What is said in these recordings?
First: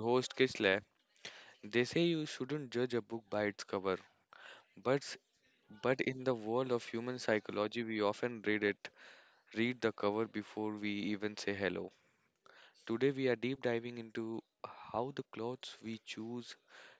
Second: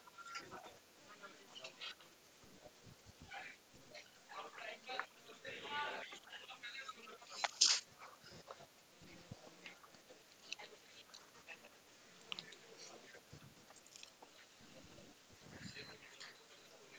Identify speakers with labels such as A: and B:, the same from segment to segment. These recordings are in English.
A: host Kisle. They say you shouldn't judge a book by its cover, but s- but in the world of human psychology, we often read it, read the cover before we even say hello. Today we are deep diving into how the clothes we choose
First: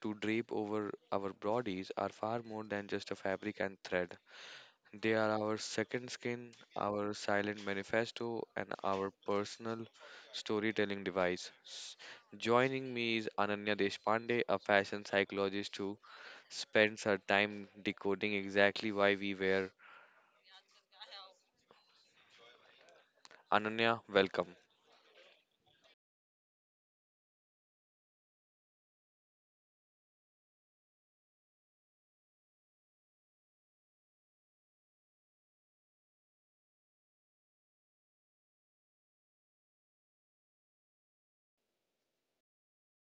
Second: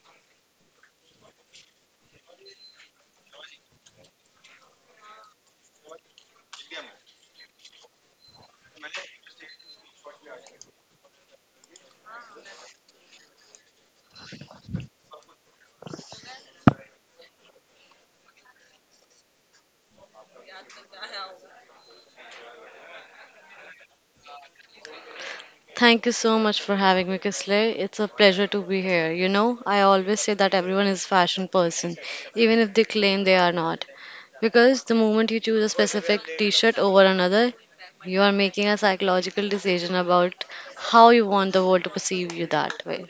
A: to drape over our bodies are far more than just a fabric and thread. They are our second skin, our silent manifesto, and our personal storytelling device. Joining me is Ananya Deshpande, a fashion psychologist who spends her time decoding exactly why we wear. Ananya, welcome.
B: Thank you so much for having me, Kisle. It's a pleasure to be here. You know, I always say that everyone is a fashion person, even if they claim they are not. Because the moment you choose a specific t shirt over another, you are making a psychological decision about how you want the world to perceive you that way.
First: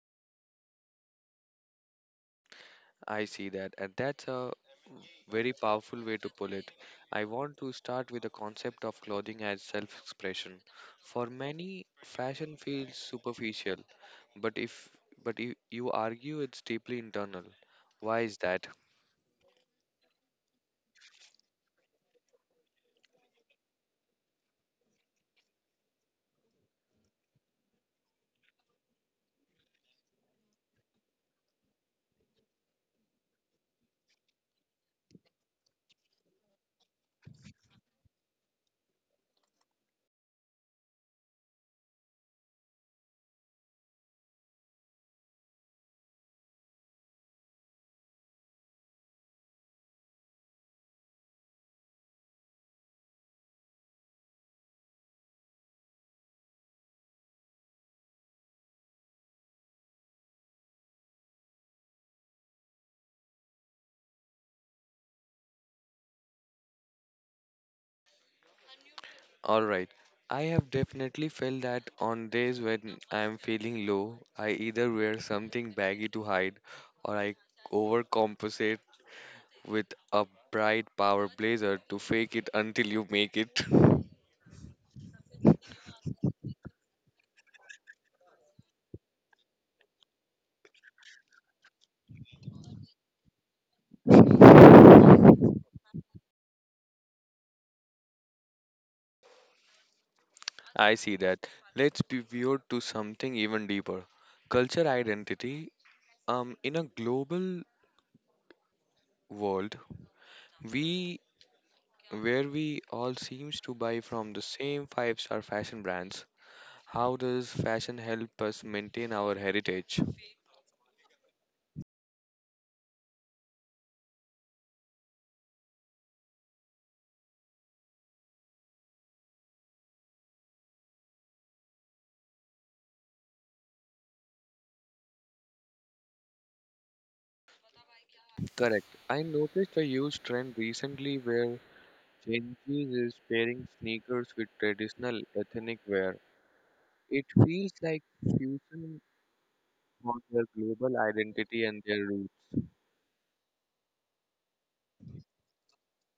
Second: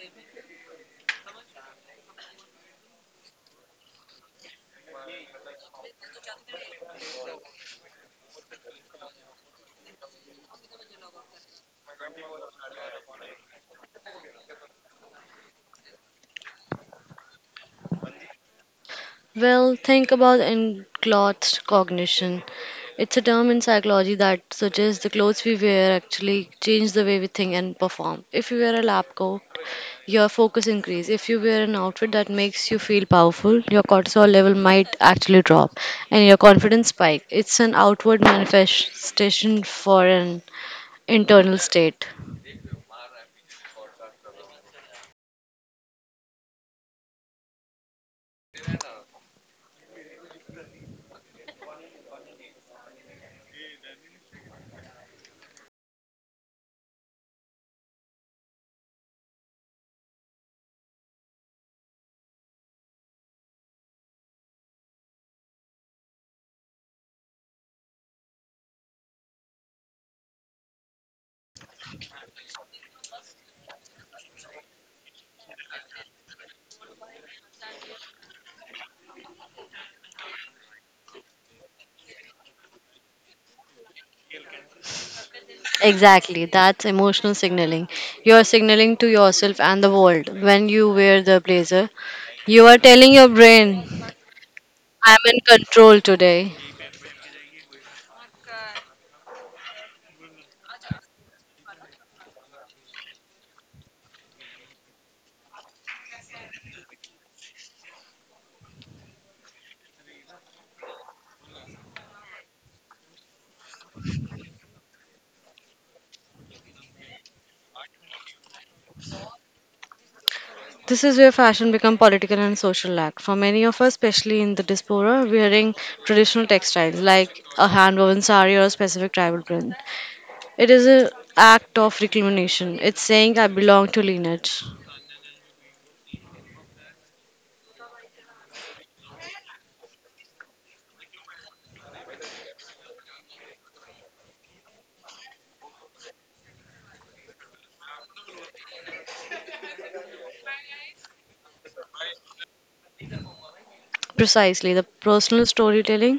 A: I see that, and that's a very powerful way to pull it. I want to start with the concept of clothing as self expression. For many, fashion feels superficial. But if but if you argue it's deeply internal. Why is that?
B: Well, think about enclothed cognition. It's a term in psychology that suggests the clothes we wear actually change the way we think and perform. If you wear a lab coat, your focus increase. If you wear an outfit that makes you feel powerful, your cortisol level might actually drop and your confidence spike. It's an outward manifestation for an internal state.
A: All right. I have definitely felt that on days when I am feeling low, I either wear something baggy to hide, or I overcompensate with a bright power blazer to fake it until you make it.
B: Exactly, that's emotional signaling. You are signaling to yourself and the world when you wear the blazer. You are telling your brain, I'm in control today.
A: I see that. Let's pivot to something even deeper. Culture identity. In a global world, we where we all seems to buy from the same five-star fashion brands. How does fashion help us maintain our heritage?
B: This is where fashion becomes political and social act. For many of us, especially in the diaspora, wearing traditional textiles like a hand-woven sari or a specific tribal print, it is an act of reclamation. It's saying I belong to lineage.
A: Correct. I noticed a huge trend recently where Gen Z is pairing sneakers with traditional ethnic wear. It feels like fusion for their global identity and their roots.
B: Precisely, the personal storytelling.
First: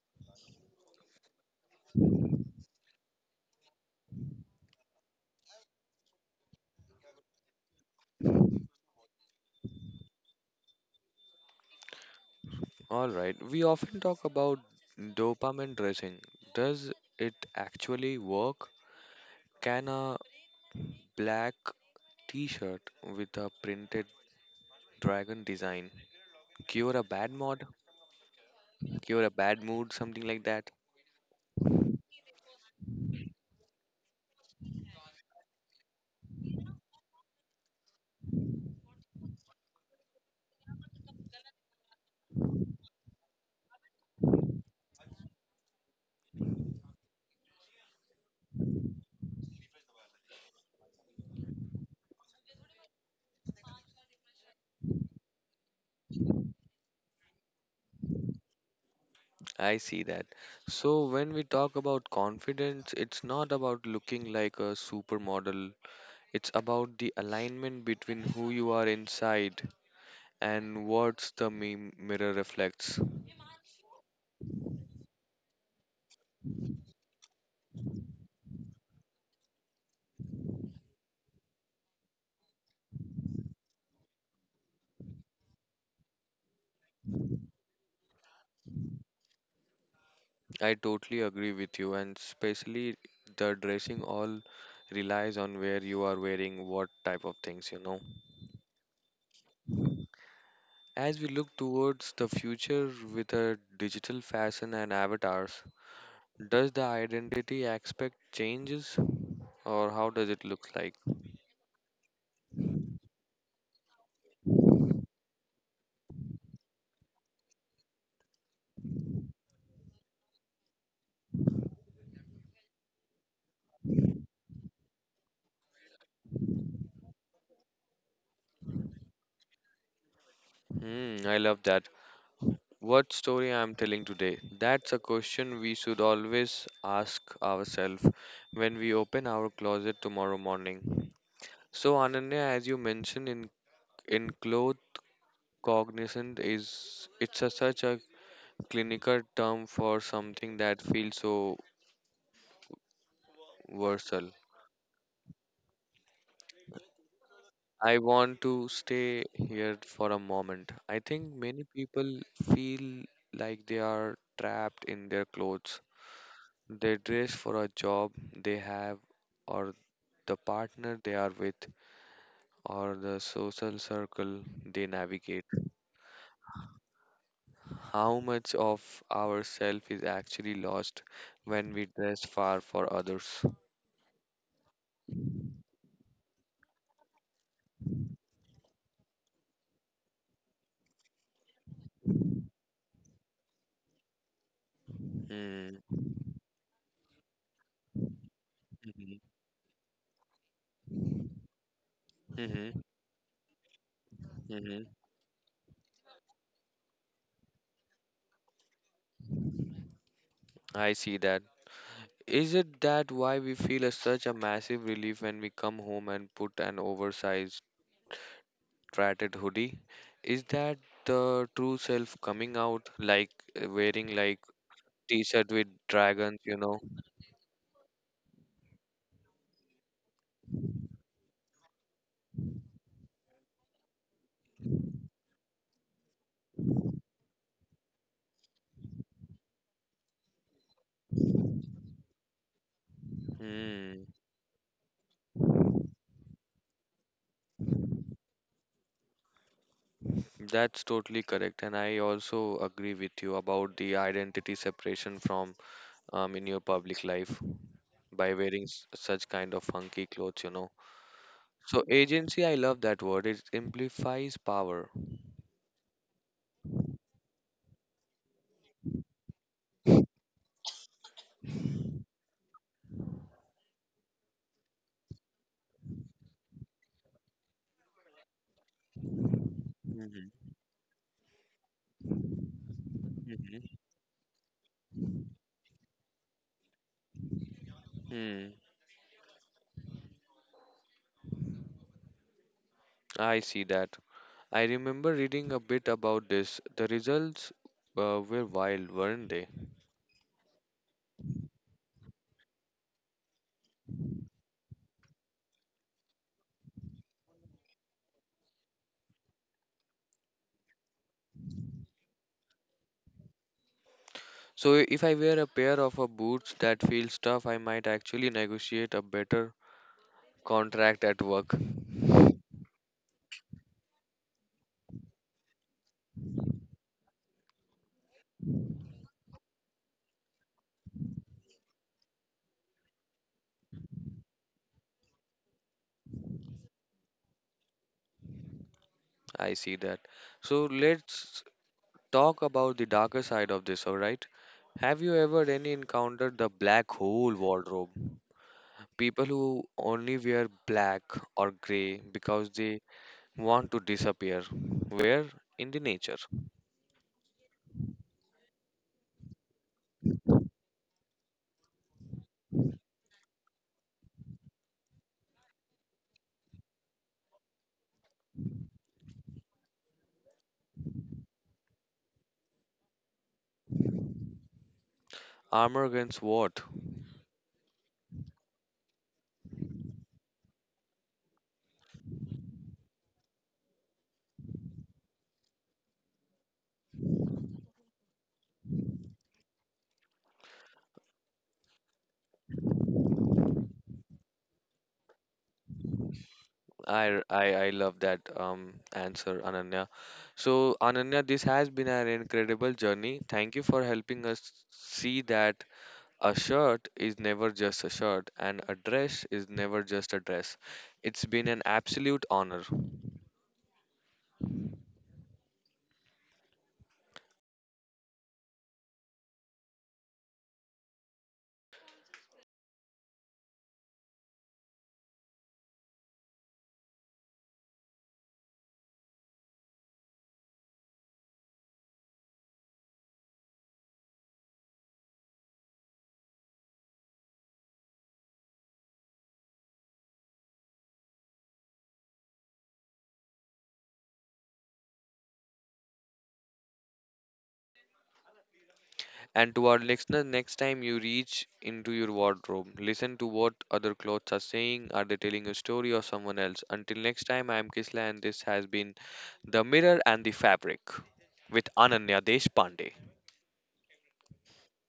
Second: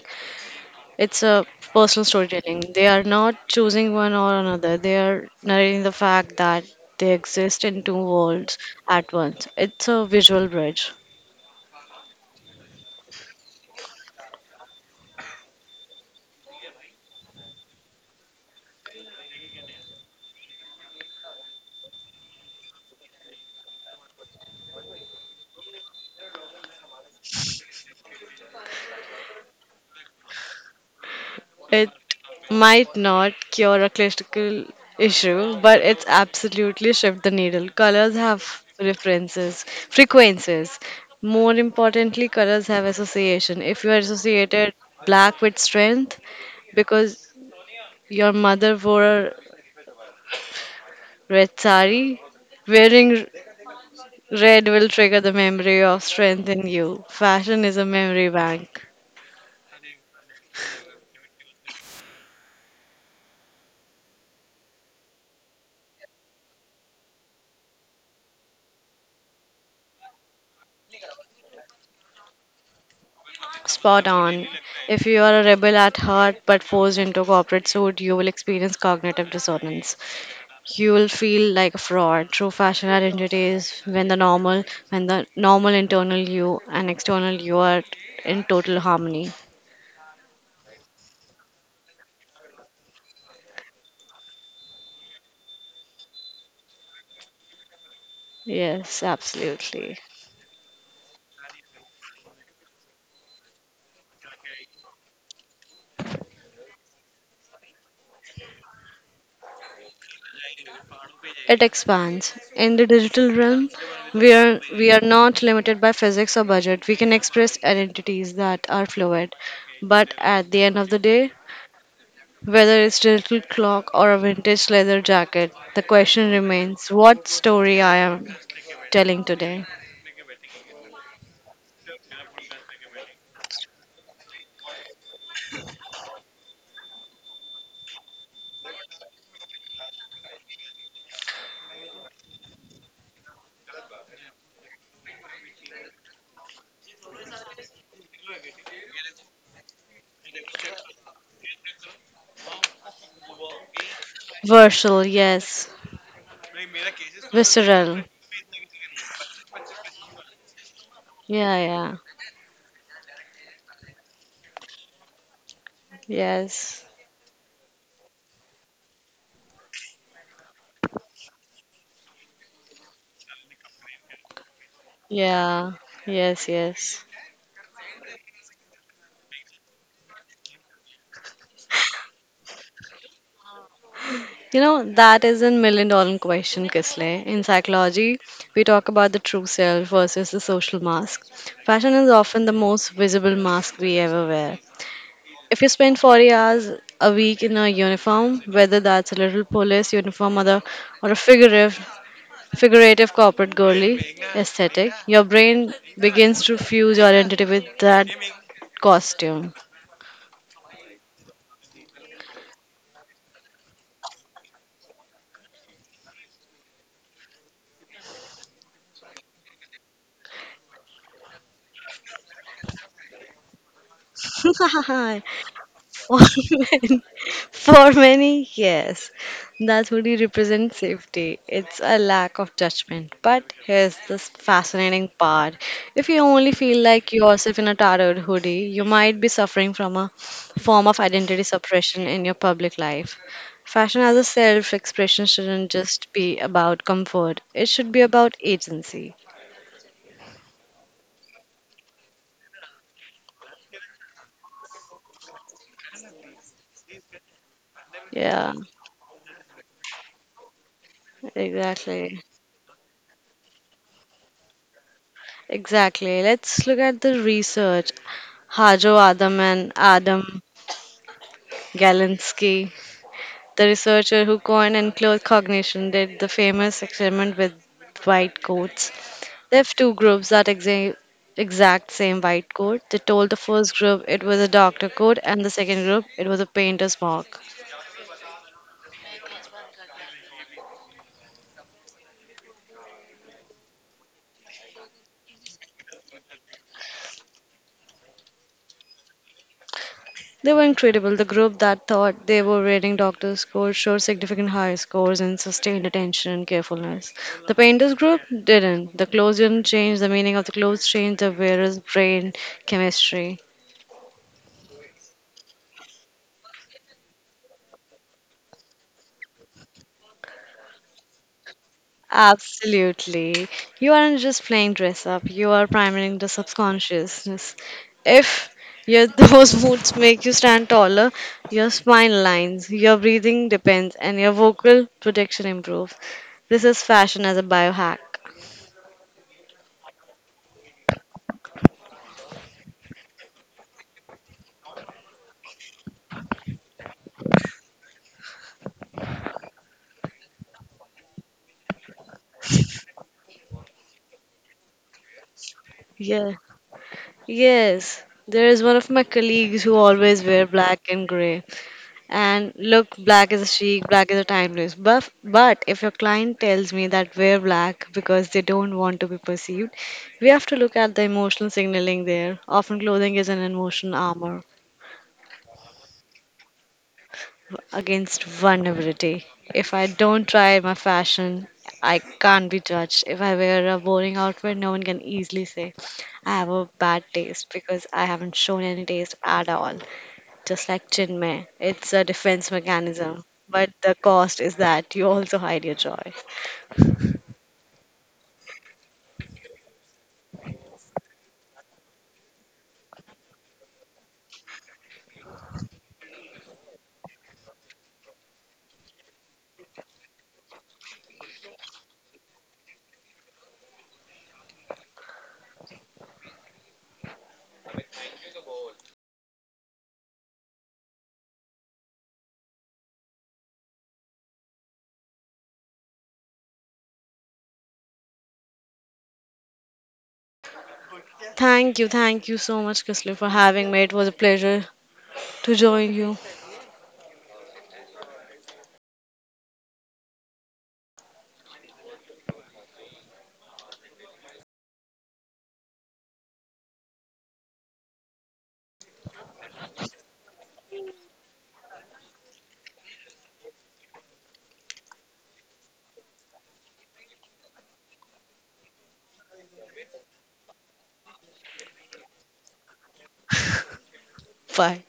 B: It's a personal storytelling. They are not choosing one or another. They are narrating the fact that they exist in two worlds at once. It's a visual bridge.
A: All right. We often talk about dopamine dressing. Does it actually work? Can a black t-shirt with a printed Dragon design. Cure a bad mod, cure a bad mood, something like that.
B: It might not cure a critical issue, but it's absolutely shift the needle. Colors have references, frequencies. More importantly, colors have association. If you are associated black with strength because your mother wore a red sari, wearing red will trigger the memory of strength in you. Fashion is a memory bank.
A: I see that. So, when we talk about confidence, it's not about looking like a supermodel, it's about the alignment between who you are inside and mirror reflects.
B: Spot on. If you are a rebel at heart but forced into a corporate suit, you will experience cognitive dissonance. You will feel like a fraud. True fashion identity is when when the normal internal you and external you are in total harmony.
A: I totally agree with you, and especially the dressing all relies on where you are wearing what type of things, you know,
B: Yes, absolutely.
A: as we look towards the future with a digital fashion and avatars. Does the identity aspect changes or how does it look like?
B: It expands. In the digital realm, we are not limited by physics or budget. We can express identities that are fluid. But at the end of the day, whether it's digital clock or a vintage leather jacket, the question remains what story I am telling today.
A: Hmm, I love that. What story I'm telling today? That's a question we should always ask ourselves when we open our closet tomorrow morning. So Ananya, as you mentioned in cloth cognizant is it's a, such a clinical term for something that feels so versatile.
B: Versal, yes.
A: I
B: Visceral.
A: want to stay here for a moment. I think
B: Yeah,
A: many
B: yeah.
A: people feel like they are trapped in their clothes.
B: Yes.
A: They dress for a job they have, or the partner they are with, or the social circle they navigate.
B: Yeah. Yes.
A: How much of ourself is actually lost when we dress far for others?
B: You know, that is a $1,000,000 question, Kisley. In psychology, we talk about the true self versus the social mask. Fashion is often the most visible mask we ever wear. If you spend
A: Hmm.
B: 40 hours a week in a uniform, whether that's a
A: Hmm.
B: little police uniform or a figurative—
A: Hmm.
B: figurative corporate girly
A: Hmm.
B: aesthetic. Your brain begins to fuse your identity with that costume.
A: I see that. Is it that why we feel a, such a massive relief when we come home and put an oversized, tattered hoodie? Is that the true self coming out, like wearing like
B: For
A: t-shirt with dragons, you know?
B: men, for many, yes, that hoodie represents safety. It's a lack of judgment. But here's this fascinating part. If you only feel like yourself in a tattered hoodie, you might be suffering from a form of identity suppression in your public life. Fashion
A: Hmm,
B: as a self expression shouldn't just be about comfort, it should be about agency.
A: that's totally correct, and I also agree with you about the identity separation from in your public life by
B: Yeah,
A: such kind of funky clothes, you know. So
B: exactly.
A: agency, I love that word. It amplifies power.
B: Exactly. Let's look at the research. Hajo Adam and Adam Galinsky, the researcher who coined and clothed cognition, did the famous experiment with white coats. They have two groups that
A: Hmm.
B: exact same white coat, they told the first group it was a doctor coat and the second group it was a painter's smock.
A: Hmm. I see that. I remember reading a bit about this. The results, were wild, weren't they?
B: They were incredible. The group that thought they were reading doctors' scores showed significant high scores in sustained attention and carefulness. The painters' group didn't. The clothes didn't change. The meaning of the clothes changed the wearer's brain chemistry.
A: So if I wear a pair of a boots that feel tough, I might actually negotiate a better contract at work.
B: Absolutely. You aren't just playing dress up, you are priming the subconsciousness. If your those moods make you stand taller, your spine lines, your breathing depends, and your vocal protection improves. This is fashion as a biohack.
A: I see that. So let's talk about the darker side of this, all right? Have you ever any encountered the black hole wardrobe? People who only wear black or gray because they want to disappear. Where? In the nature.
B: Yeah. Yes. There is one of my colleagues who always wear black and gray. And look, black is a chic, black is a timeless. But if your client tells me that wear black because they don't want to be perceived, we have to look at the emotional signaling there. Often clothing is an emotional armor.
A: Armor against what?
B: Against vulnerability. If I don't try my fashion, I can't be judged. If I wear a boring outfit, no one can easily say I have a bad taste because I haven't shown any taste at all. Just like chinmay, it's a defense mechanism. But the cost is that you also hide your joy.
A: I love that, answer, Ananya. So, Ananya, this has been an incredible journey. Thank you for helping us see that a shirt is never just a shirt and a dress is never just a dress. It's been an absolute honor.
B: Thank you so much, Kisle, for having me. It was a pleasure to join you.
A: And to our listeners, next time you reach into your wardrobe, listen to what other clothes are saying. Are they telling a story or someone else? Until next time, I'm Kisla, and this has been The Mirror and the Fabric with Ananya Deshpande.
B: Bye.